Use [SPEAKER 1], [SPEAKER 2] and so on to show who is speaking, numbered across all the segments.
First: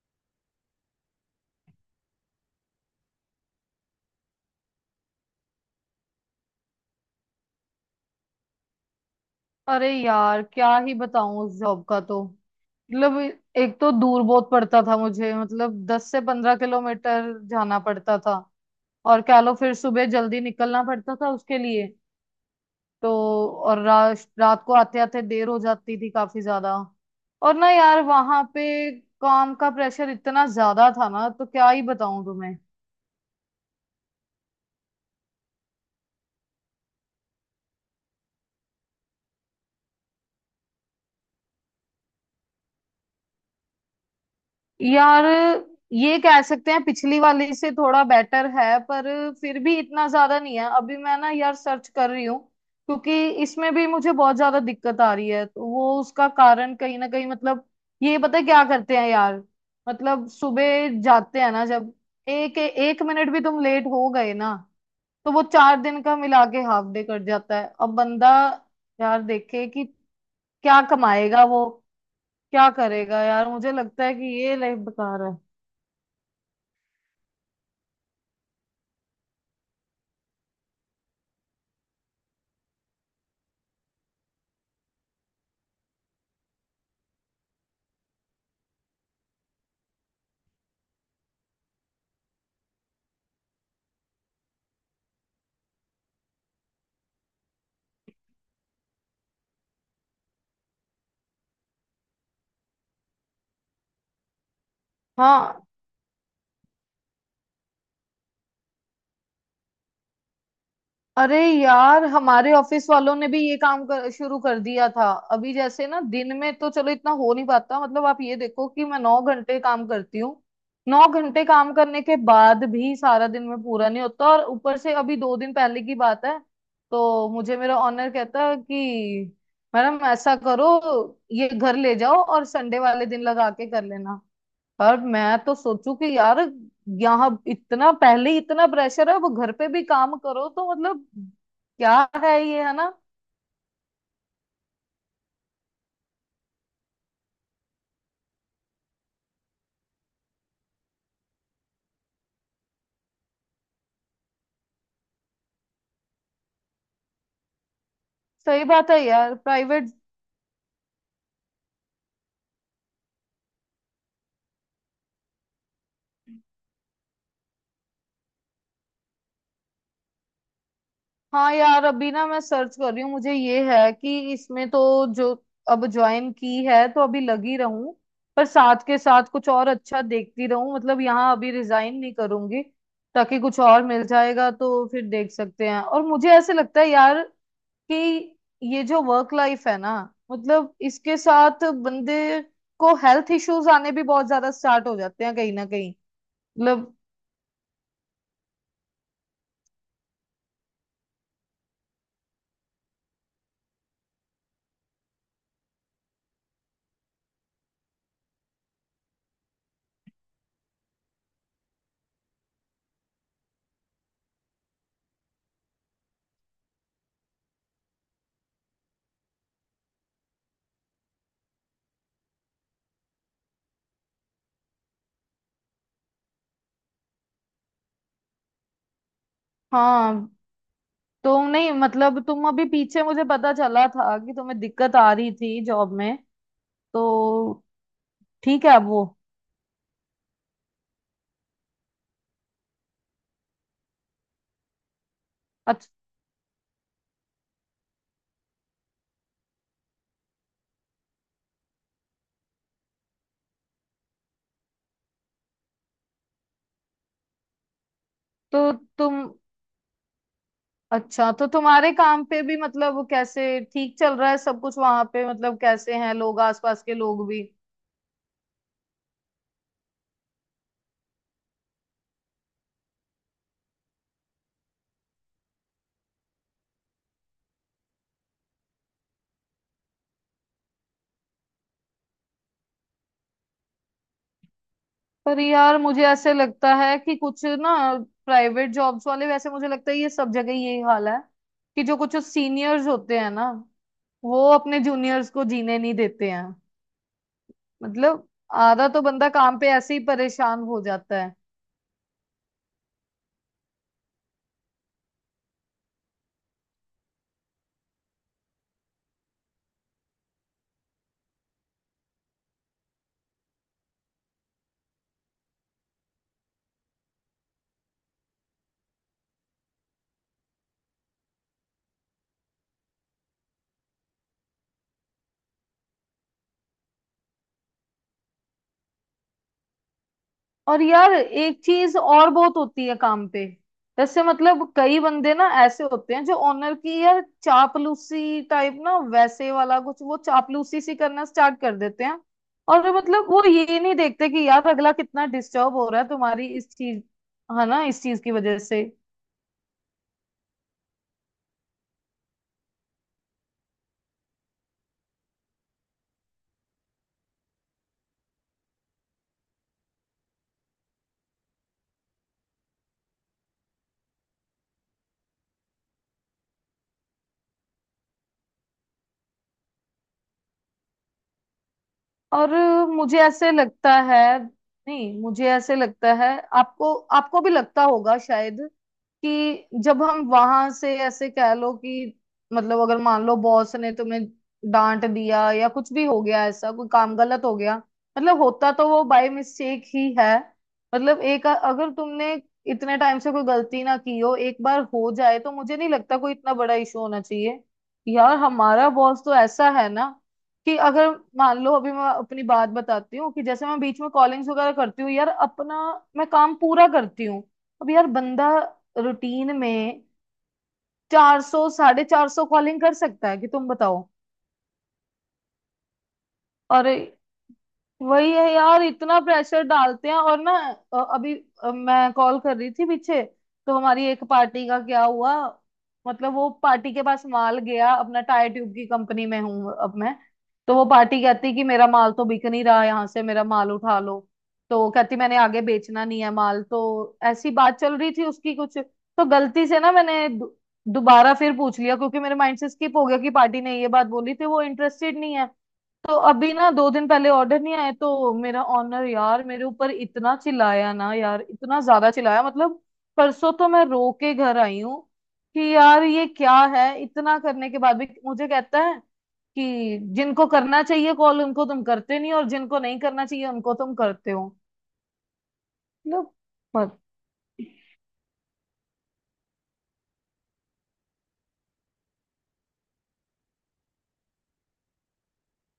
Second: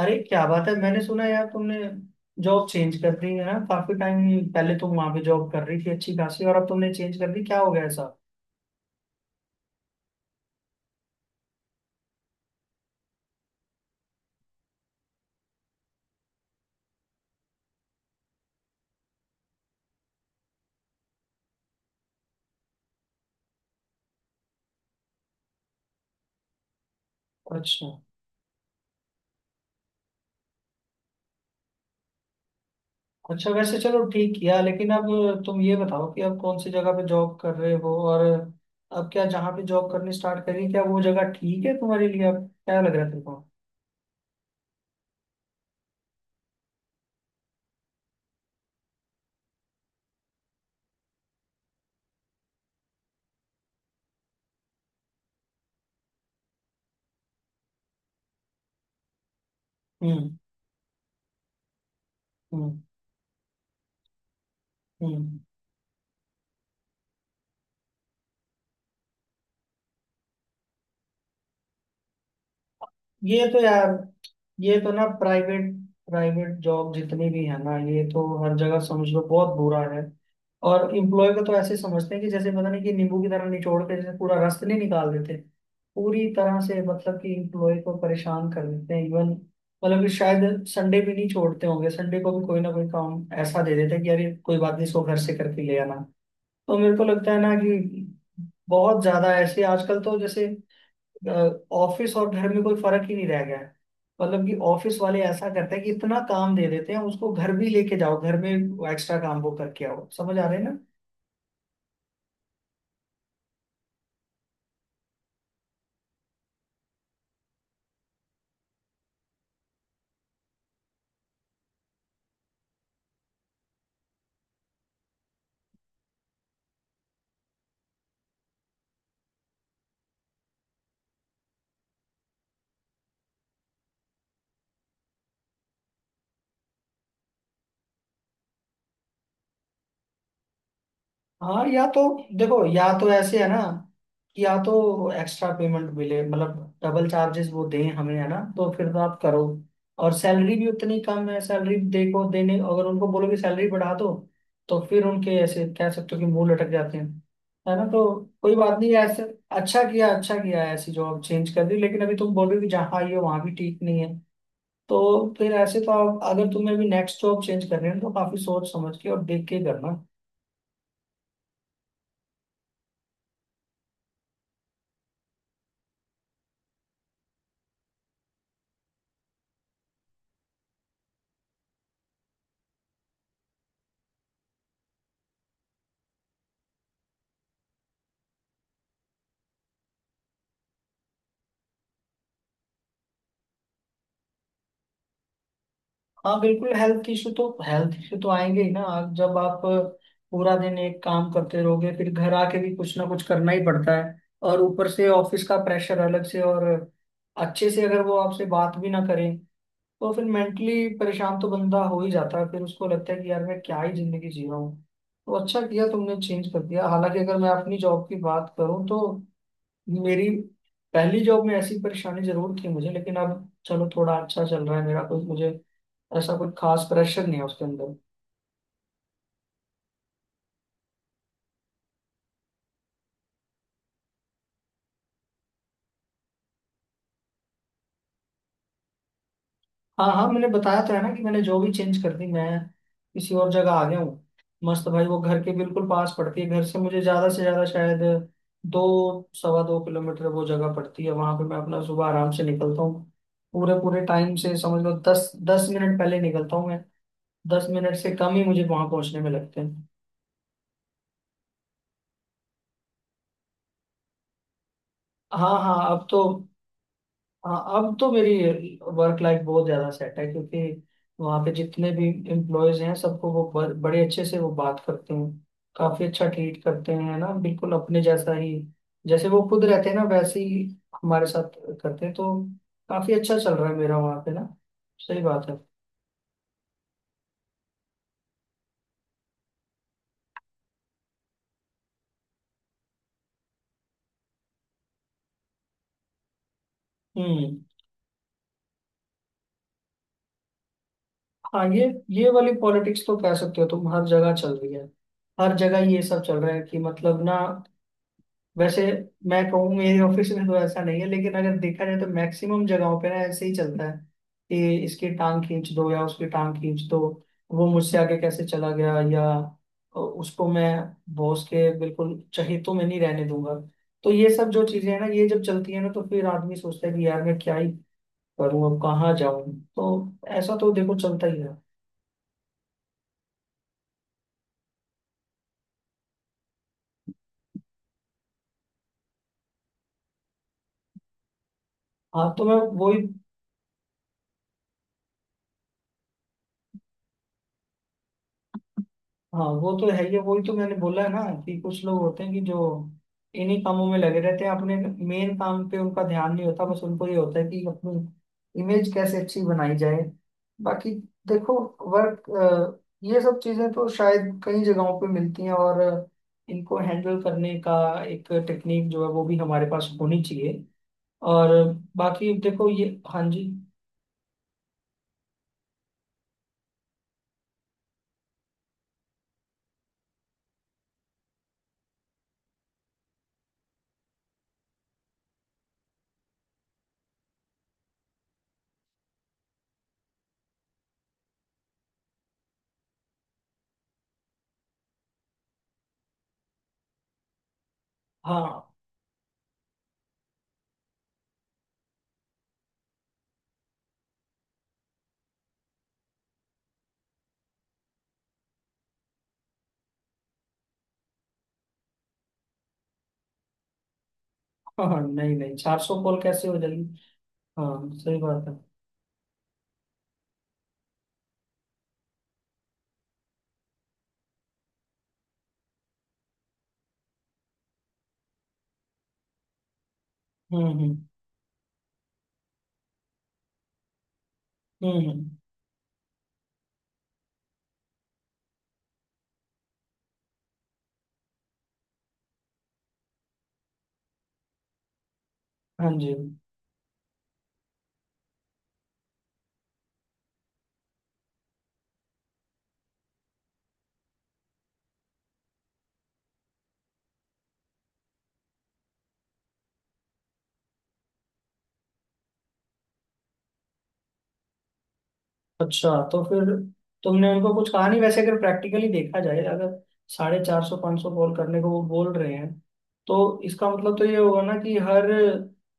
[SPEAKER 1] अरे, क्या बात है। मैंने सुना यार, तुमने जॉब चेंज कर दी है ना? काफी टाइम पहले तुम वहां पे जॉब कर रही थी अच्छी खासी, और अब तुमने चेंज कर दी, क्या हो गया ऐसा?
[SPEAKER 2] अरे यार क्या ही बताऊं। उस जॉब का तो मतलब, एक तो दूर बहुत पड़ता था मुझे, मतलब दस से पंद्रह किलोमीटर जाना पड़ता था। और कह लो फिर सुबह जल्दी निकलना पड़ता था उसके लिए। तो और रात को आते आते देर हो जाती थी काफी ज्यादा। और ना
[SPEAKER 1] अच्छा,
[SPEAKER 2] यार वहां पे काम का प्रेशर इतना ज्यादा था ना, तो क्या ही बताऊं तुम्हें।
[SPEAKER 1] अच्छा, वैसे चलो ठीक किया। लेकिन अब तुम ये बताओ कि अब कौन सी जगह पे जॉब कर रहे हो, और अब क्या जहाँ पे जॉब करनी स्टार्ट करी, क्या वो जगह ठीक है तुम्हारे लिए? अब क्या लग रहा है तुमको?
[SPEAKER 2] यार ये कह सकते हैं पिछली वाली से थोड़ा बेटर है, पर फिर भी इतना ज्यादा नहीं है। अभी मैं ना यार सर्च कर रही हूँ, क्योंकि इसमें भी मुझे बहुत ज्यादा दिक्कत आ रही है। तो वो उसका कारण कहीं ना कहीं, मतलब ये पता है क्या करते हैं यार, मतलब
[SPEAKER 1] हम्म।
[SPEAKER 2] सुबह जाते हैं ना, जब एक
[SPEAKER 1] हम्म।
[SPEAKER 2] एक मिनट भी तुम लेट हो गए ना, तो
[SPEAKER 1] हम्म।
[SPEAKER 2] वो चार दिन का मिला के हाफ डे कट जाता है। अब बंदा यार देखे कि क्या कमाएगा वो, क्या करेगा।
[SPEAKER 1] ये
[SPEAKER 2] यार
[SPEAKER 1] तो
[SPEAKER 2] मुझे
[SPEAKER 1] यार
[SPEAKER 2] लगता है कि ये लाइफ
[SPEAKER 1] ये तो ना
[SPEAKER 2] बेकार है।
[SPEAKER 1] प्राइवेट प्राइवेट जॉब जितनी भी है ना, ये तो हर जगह समझ लो बहुत बुरा है। और इम्प्लॉय को तो ऐसे समझते हैं कि जैसे पता नहीं, कि नींबू की तरह निचोड़ के जैसे पूरा रस नहीं निकाल देते, पूरी तरह से। मतलब कि इम्प्लॉय को परेशान कर देते हैं इवन। मतलब कि शायद संडे भी नहीं छोड़ते होंगे, संडे को भी कोई ना कोई काम ऐसा दे देते हैं कि अरे कोई बात नहीं, इसको घर से करके ले आना। तो मेरे को लगता है ना कि बहुत ज्यादा ऐसे आजकल तो जैसे ऑफिस और घर में कोई फर्क ही नहीं रह गया है। मतलब कि ऑफिस वाले ऐसा
[SPEAKER 2] हाँ,
[SPEAKER 1] करते हैं कि इतना काम दे देते हैं, उसको घर भी लेके जाओ, घर में एक्स्ट्रा काम वो करके आओ, समझ आ रहे हैं ना?
[SPEAKER 2] अरे यार हमारे ऑफिस वालों ने भी ये काम शुरू कर दिया था। अभी जैसे ना दिन में तो चलो इतना हो नहीं पाता, मतलब आप ये देखो कि मैं नौ घंटे काम करती हूँ। नौ घंटे काम करने के बाद भी सारा दिन में पूरा नहीं होता, और ऊपर से अभी दो दिन पहले की बात है, तो मुझे मेरा ऑनर कहता है कि मैडम ऐसा करो, ये घर ले जाओ और संडे वाले दिन लगा के कर लेना। और मैं तो सोचू कि यार यहाँ इतना पहले ही इतना प्रेशर है, वो घर पे भी काम करो तो मतलब
[SPEAKER 1] हाँ।
[SPEAKER 2] क्या है, ये है ना।
[SPEAKER 1] या तो ऐसे है ना, कि या तो एक्स्ट्रा पेमेंट मिले, मतलब डबल चार्जेस वो दें हमें, है ना, तो फिर तो आप करो। और सैलरी भी उतनी कम है, सैलरी देखो, देने अगर उनको बोलो कि सैलरी बढ़ा दो, तो फिर उनके ऐसे कह सकते हो कि मुंह लटक जाते हैं, है ना। तो कोई
[SPEAKER 2] सही
[SPEAKER 1] बात
[SPEAKER 2] बात
[SPEAKER 1] नहीं
[SPEAKER 2] है
[SPEAKER 1] ऐसे।
[SPEAKER 2] यार,
[SPEAKER 1] अच्छा
[SPEAKER 2] प्राइवेट।
[SPEAKER 1] किया, अच्छा किया ऐसी जॉब चेंज कर दी। लेकिन अभी तुम बोल रहे हो कि जहाँ आई हो वहाँ भी ठीक नहीं है, तो फिर ऐसे तो आप, अगर तुम्हें भी नेक्स्ट जॉब चेंज करनी है, तो काफी सोच समझ के और देख के करना।
[SPEAKER 2] हाँ यार अभी ना मैं सर्च कर रही हूँ। मुझे ये है कि इसमें तो, जो अब ज्वाइन की है तो अभी लगी रहूं, पर साथ के साथ कुछ और अच्छा देखती रहूं। मतलब यहाँ अभी रिजाइन नहीं करूंगी, ताकि कुछ और मिल जाएगा तो फिर देख सकते हैं। और मुझे ऐसे लगता है यार कि ये जो वर्क लाइफ है ना, मतलब इसके साथ बंदे को हेल्थ इश्यूज आने भी बहुत ज्यादा स्टार्ट हो जाते हैं कहीं ना कहीं।
[SPEAKER 1] हाँ, बिल्कुल,
[SPEAKER 2] मतलब
[SPEAKER 1] हेल्थ इशू तो, हेल्थ इशू तो आएंगे ही ना। जब आप पूरा दिन एक काम करते रहोगे, फिर घर आके भी कुछ ना कुछ करना ही पड़ता है। और ऊपर से ऑफिस का प्रेशर अलग से, और अच्छे से अगर वो आपसे बात भी ना करें, तो फिर मेंटली परेशान तो बंदा हो ही जाता है। फिर उसको लगता है कि यार मैं क्या ही जिंदगी जी रहा हूँ। तो अच्छा किया तुमने चेंज कर दिया। हालांकि अगर मैं अपनी जॉब की बात करूँ, तो मेरी पहली जॉब में ऐसी परेशानी जरूर थी मुझे, लेकिन अब चलो थोड़ा अच्छा चल रहा है मेरा, कुछ मुझे ऐसा कुछ खास प्रेशर नहीं है उसके अंदर।
[SPEAKER 2] हाँ, तो नहीं मतलब तुम अभी पीछे, मुझे पता चला था कि तुम्हें दिक्कत आ रही थी जॉब में, तो ठीक है अब वो।
[SPEAKER 1] हाँ, हाँ, मैंने बताया तो है ना कि मैंने जो भी चेंज कर दी, मैं किसी और जगह आ गया हूँ। मस्त भाई, वो घर के बिल्कुल
[SPEAKER 2] अच्छा
[SPEAKER 1] पास पड़ती है, घर से मुझे ज्यादा से ज्यादा शायद 2 सवा 2 किलोमीटर वो जगह पड़ती है। वहां पे मैं अपना सुबह आराम से निकलता हूँ, पूरे पूरे टाइम से। समझ लो 10 10 मिनट पहले निकलता हूँ मैं, 10 मिनट से कम ही
[SPEAKER 2] तो
[SPEAKER 1] मुझे वहां
[SPEAKER 2] तुम
[SPEAKER 1] पहुंचने में लगते हैं।
[SPEAKER 2] तुम्हारे काम पे भी मतलब कैसे ठीक चल रहा है सब कुछ वहां पे?
[SPEAKER 1] हाँ
[SPEAKER 2] मतलब कैसे हैं लोग, आसपास के लोग भी?
[SPEAKER 1] हाँ अब तो मेरी वर्क लाइफ बहुत ज्यादा सेट है, क्योंकि वहाँ पे जितने भी एम्प्लॉयज हैं, सबको वो बड़े अच्छे से वो बात करते हैं, काफी अच्छा ट्रीट करते हैं ना, बिल्कुल अपने जैसा ही, जैसे वो खुद रहते हैं ना, वैसे ही हमारे साथ करते हैं। तो काफी अच्छा चल रहा है मेरा वहाँ पे ना। सही
[SPEAKER 2] पर
[SPEAKER 1] बात है।
[SPEAKER 2] यार मुझे ऐसे लगता है कि कुछ ना, प्राइवेट जॉब्स वाले, वैसे मुझे लगता है ये सब जगह यही हाल है कि जो कुछ सीनियर्स होते हैं ना, वो अपने जूनियर्स को जीने नहीं देते हैं।
[SPEAKER 1] हम्म।
[SPEAKER 2] मतलब आधा तो बंदा काम पे ऐसे ही परेशान हो जाता है।
[SPEAKER 1] हाँ। ये वाली पॉलिटिक्स तो कह सकते हो तुम, हर जगह चल रही है। हर जगह ये सब चल रहा है कि मतलब ना, वैसे मैं कहूँ मेरे ऑफिस में तो ऐसा नहीं है, लेकिन अगर देखा जाए तो मैक्सिमम जगहों पे ना ऐसे ही चलता है, कि इसकी टांग खींच दो या उसकी टांग खींच दो, वो मुझसे आगे कैसे चला गया, या उसको मैं बॉस के बिल्कुल चहेतों में नहीं रहने दूंगा। तो ये सब जो चीजें हैं ना, ये जब चलती है ना, तो फिर आदमी सोचता है कि यार मैं क्या ही करूँ, अब कहाँ जाऊँ। तो ऐसा तो
[SPEAKER 2] और
[SPEAKER 1] देखो
[SPEAKER 2] यार
[SPEAKER 1] चलता ही है।
[SPEAKER 2] एक चीज और बहुत होती है काम पे, जैसे मतलब कई बंदे ना ऐसे होते हैं जो ऑनर की यार चापलूसी टाइप ना, वैसे वाला कुछ, वो चापलूसी सी करना स्टार्ट कर देते हैं।
[SPEAKER 1] हाँ तो मैं
[SPEAKER 2] और वो
[SPEAKER 1] वही
[SPEAKER 2] मतलब वो ये नहीं देखते कि यार अगला कितना डिस्टर्ब हो रहा है तुम्हारी इस चीज, है ना, इस चीज की वजह से।
[SPEAKER 1] हाँ, वो तो है ही है, वही तो मैंने बोला है ना कि कुछ लोग होते हैं कि जो इन्हीं कामों में लगे रहते हैं, अपने मेन काम पे उनका ध्यान नहीं होता, बस उनको ये होता है कि अपनी इमेज कैसे अच्छी बनाई जाए। बाकी देखो, वर्क, ये सब चीजें तो शायद कई जगहों पे मिलती हैं, और इनको हैंडल करने का एक टेक्निक जो है वो भी हमारे पास होनी चाहिए, और बाकी
[SPEAKER 2] और
[SPEAKER 1] देखो ये।
[SPEAKER 2] मुझे
[SPEAKER 1] हाँ जी।
[SPEAKER 2] ऐसे लगता है, नहीं मुझे ऐसे लगता है आपको, आपको भी लगता होगा शायद, कि जब हम वहां से ऐसे कह लो कि मतलब, अगर मान लो बॉस ने तुम्हें डांट दिया या कुछ भी हो गया, ऐसा कोई काम गलत हो गया, मतलब होता तो वो बाय मिस्टेक ही है। मतलब एक अगर तुमने इतने टाइम से कोई गलती ना की हो, एक बार हो जाए, तो मुझे नहीं लगता कोई इतना बड़ा इशू होना चाहिए। यार
[SPEAKER 1] हाँ।
[SPEAKER 2] हमारा बॉस तो ऐसा है ना कि अगर मान लो, अभी मैं अपनी बात बताती हूँ कि जैसे मैं बीच में कॉलिंग्स वगैरह करती हूँ यार, अपना मैं काम पूरा करती हूँ। अब यार बंदा रूटीन में चार सौ साढ़े चार सौ कॉलिंग कर सकता है कि? तुम बताओ।
[SPEAKER 1] हाँ, हाँ, नहीं, नहीं, 400 कॉल कैसे हो जाएगी?
[SPEAKER 2] और
[SPEAKER 1] हाँ, सही
[SPEAKER 2] वही है
[SPEAKER 1] बात है।
[SPEAKER 2] यार, इतना प्रेशर डालते हैं और ना। अभी मैं कॉल कर रही थी पीछे, तो हमारी एक पार्टी का क्या हुआ, मतलब वो पार्टी के पास माल गया अपना, टायर ट्यूब की कंपनी में हूँ अब मैं।
[SPEAKER 1] हम्म।
[SPEAKER 2] तो वो
[SPEAKER 1] हम्म।
[SPEAKER 2] पार्टी कहती कि मेरा माल तो बिक नहीं रहा यहाँ से, मेरा माल उठा लो। तो
[SPEAKER 1] हम्म।
[SPEAKER 2] कहती
[SPEAKER 1] हम्म।
[SPEAKER 2] मैंने आगे बेचना नहीं है माल, तो ऐसी बात चल रही थी उसकी। कुछ तो गलती से ना मैंने दोबारा फिर पूछ लिया, क्योंकि मेरे माइंड से स्किप हो गया कि पार्टी ने ये बात बोली थी, वो इंटरेस्टेड नहीं है।
[SPEAKER 1] हाँ जी।
[SPEAKER 2] तो अभी ना दो दिन पहले ऑर्डर नहीं आया तो मेरा ऑनर यार मेरे ऊपर इतना चिल्लाया ना यार, इतना ज्यादा चिल्लाया, मतलब परसों तो मैं रो के घर आई हूँ। कि यार ये क्या है, इतना करने के बाद भी मुझे कहता है कि जिनको करना चाहिए कॉल उनको तुम करते नहीं, और जिनको नहीं करना चाहिए उनको तुम करते हो,
[SPEAKER 1] अच्छा, तो फिर
[SPEAKER 2] मतलब।
[SPEAKER 1] तुमने उनको कुछ कहा नहीं? वैसे अगर प्रैक्टिकली देखा जाए, अगर साढ़े चार सौ पाँच सौ कॉल करने को वो बोल रहे हैं, तो इसका मतलब तो ये होगा ना कि हर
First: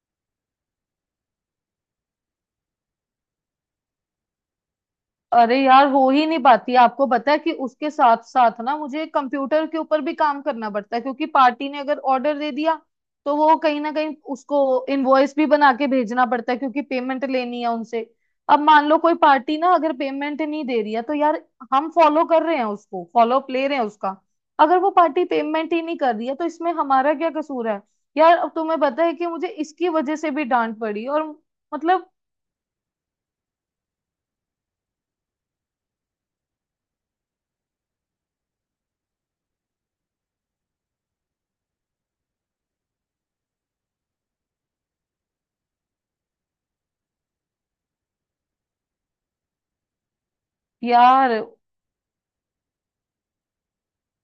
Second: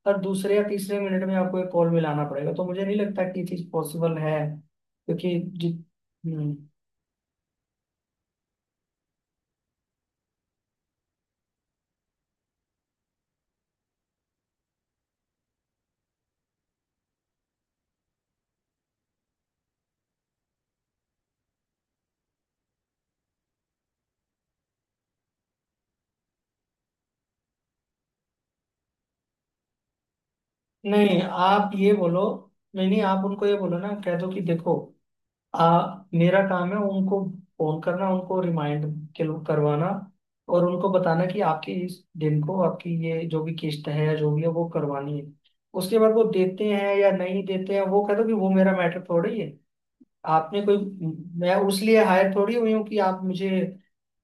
[SPEAKER 1] हर दूसरे या तीसरे मिनट में आपको एक कॉल मिलाना पड़ेगा। तो मुझे नहीं लगता कि ये चीज़ पॉसिबल है, क्योंकि
[SPEAKER 2] अरे यार हो ही नहीं
[SPEAKER 1] हम्म।
[SPEAKER 2] पाती। आपको पता है कि उसके साथ साथ ना मुझे कंप्यूटर के ऊपर भी काम करना पड़ता है, क्योंकि पार्टी ने अगर ऑर्डर दे दिया तो वो कहीं ना कहीं उसको इनवॉइस भी बना के भेजना पड़ता है, क्योंकि पेमेंट लेनी है उनसे। अब मान लो कोई पार्टी ना अगर पेमेंट नहीं दे रही है, तो यार हम फॉलो कर रहे हैं उसको, फॉलोअप ले रहे हैं उसका। अगर वो पार्टी पेमेंट ही नहीं कर रही है तो इसमें हमारा क्या कसूर है? यार अब तुम्हें पता है कि मुझे इसकी वजह से भी डांट पड़ी,
[SPEAKER 1] नहीं
[SPEAKER 2] और
[SPEAKER 1] आप ये
[SPEAKER 2] मतलब
[SPEAKER 1] बोलो नहीं, नहीं, आप उनको ये बोलो ना, कह दो कि देखो, मेरा काम है उनको फोन करना, उनको रिमाइंड करवाना, और उनको बताना कि आपके इस दिन को आपकी ये जो भी किस्त है या जो भी है वो करवानी है। उसके बाद वो देते हैं या नहीं देते हैं, वो कहते हैं कि वो मेरा मैटर थोड़ी है। आपने कोई
[SPEAKER 2] यार।
[SPEAKER 1] मैं उस लिए हायर थोड़ी हुई हूँ, कि आप मुझे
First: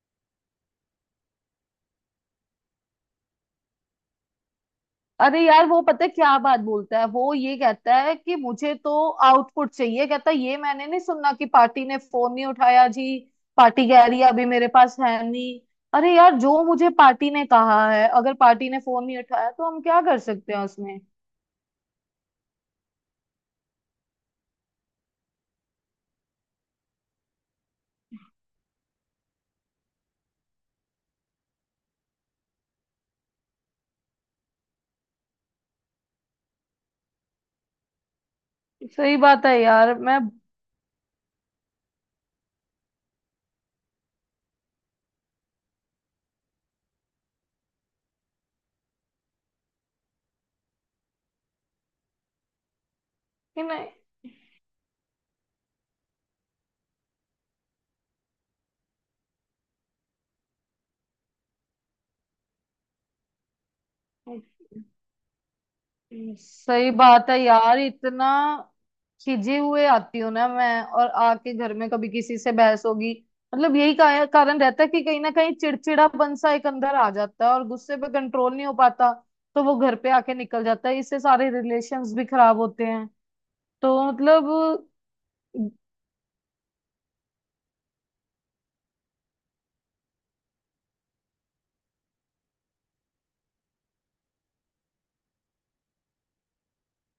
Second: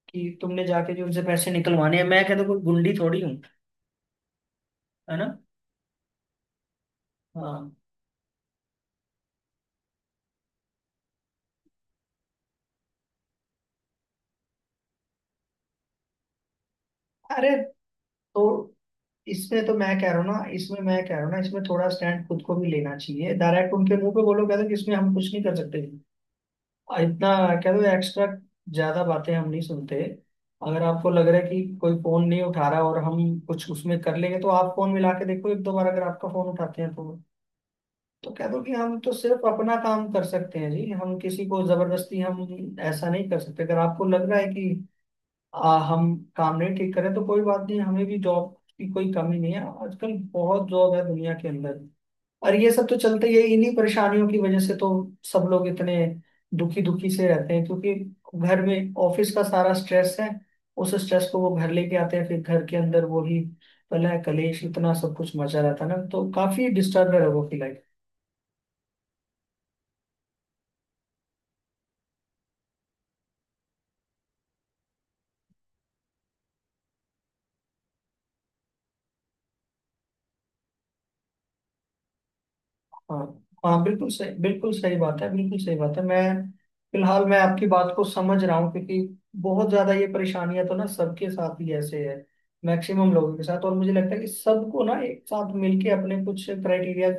[SPEAKER 1] कि तुमने जाके जो उनसे पैसे निकलवाने हैं। मैं कहता हूँ कोई गुंडी थोड़ी हूँ, है ना।
[SPEAKER 2] अरे यार वो पता है क्या बात बोलता है, वो ये
[SPEAKER 1] हाँ।
[SPEAKER 2] कहता है कि मुझे तो आउटपुट चाहिए। कहता है ये मैंने नहीं सुना कि पार्टी ने फोन नहीं उठाया जी, पार्टी कह रही है अभी मेरे पास है नहीं। अरे यार, जो मुझे पार्टी ने
[SPEAKER 1] अरे,
[SPEAKER 2] कहा है, अगर
[SPEAKER 1] तो
[SPEAKER 2] पार्टी ने फोन नहीं उठाया तो हम क्या कर सकते हैं
[SPEAKER 1] इसमें
[SPEAKER 2] उसमें?
[SPEAKER 1] मैं कह रहा हूँ ना, इसमें थोड़ा स्टैंड खुद को भी लेना चाहिए। डायरेक्ट उनके मुंह पे बोलो, कहते कि इसमें हम कुछ नहीं कर सकते, और इतना, कहते एक्स्ट्रा ज्यादा बातें हम नहीं सुनते। अगर आपको लग रहा है कि कोई फोन नहीं उठा रहा, और हम कुछ उसमें कर लेंगे, तो आप फोन मिला के देखो एक दो बार, अगर आपका फोन उठाते हैं तो। तो कह दो कि हम तो
[SPEAKER 2] सही
[SPEAKER 1] सिर्फ
[SPEAKER 2] बात है
[SPEAKER 1] अपना
[SPEAKER 2] यार
[SPEAKER 1] काम
[SPEAKER 2] मैं,
[SPEAKER 1] कर सकते हैं जी, हम किसी को जबरदस्ती हम ऐसा नहीं कर सकते। अगर आपको लग रहा है कि हम काम नहीं ठीक करें, तो कोई बात नहीं, हमें भी जॉब की कोई कमी नहीं है, आजकल बहुत जॉब है दुनिया के अंदर। और ये सब तो चलते ही है,
[SPEAKER 2] कि
[SPEAKER 1] इन्हीं
[SPEAKER 2] नहीं।
[SPEAKER 1] परेशानियों की वजह से तो सब लोग इतने दुखी दुखी से रहते हैं, क्योंकि घर में ऑफिस का सारा स्ट्रेस है। उस स्ट्रेस को वो घर लेके आते हैं, फिर घर के अंदर वो ही कलह कलेश इतना सब कुछ मचा रहता है ना, तो काफी
[SPEAKER 2] सही
[SPEAKER 1] डिस्टर्ब है
[SPEAKER 2] बात है
[SPEAKER 1] लोगों की
[SPEAKER 2] यार,
[SPEAKER 1] लाइफ।
[SPEAKER 2] इतना खिजे हुए आती हूँ ना मैं, और आके घर में कभी किसी से बहस होगी, मतलब यही कारण रहता है कि कहीं ना कहीं चिड़चिड़ापन सा एक अंदर आ जाता है और गुस्से पे कंट्रोल नहीं हो पाता। तो वो घर पे आके निकल जाता है, इससे सारे रिलेशंस भी खराब होते हैं।
[SPEAKER 1] हाँ। हाँ,
[SPEAKER 2] तो
[SPEAKER 1] बिल्कुल सही, बिल्कुल
[SPEAKER 2] मतलब
[SPEAKER 1] सही बात है, बिल्कुल सही बात है। मैं फिलहाल मैं आपकी बात को समझ रहा हूँ, क्योंकि बहुत ज्यादा ये परेशानियां तो ना सबके साथ ही ऐसे है, मैक्सिमम लोगों के साथ। और मुझे लगता है कि सबको ना एक साथ मिलके अपने कुछ क्राइटेरिया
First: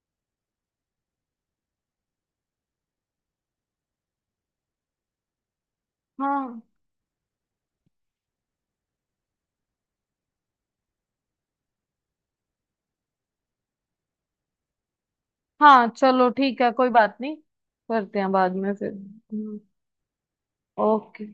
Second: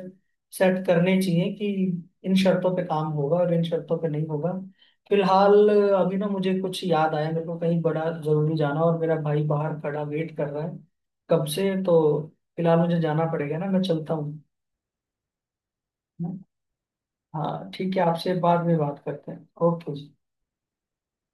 [SPEAKER 1] सेट करने चाहिए, कि इन शर्तों पे काम होगा और इन शर्तों पे नहीं होगा। फिलहाल, अभी ना मुझे
[SPEAKER 2] हाँ।
[SPEAKER 1] कुछ याद आया, मेरे को कहीं बड़ा जरूरी जाना, और मेरा भाई बाहर खड़ा वेट कर रहा है कब से। तो फिलहाल मुझे जाना पड़ेगा ना, मैं चलता हूँ।
[SPEAKER 2] हाँ चलो ठीक है, कोई बात नहीं।
[SPEAKER 1] हाँ, ठीक है,
[SPEAKER 2] करते हैं
[SPEAKER 1] आपसे
[SPEAKER 2] बाद
[SPEAKER 1] बाद
[SPEAKER 2] में
[SPEAKER 1] में
[SPEAKER 2] फिर।
[SPEAKER 1] बात करते हैं, ओके जी।
[SPEAKER 2] ओके।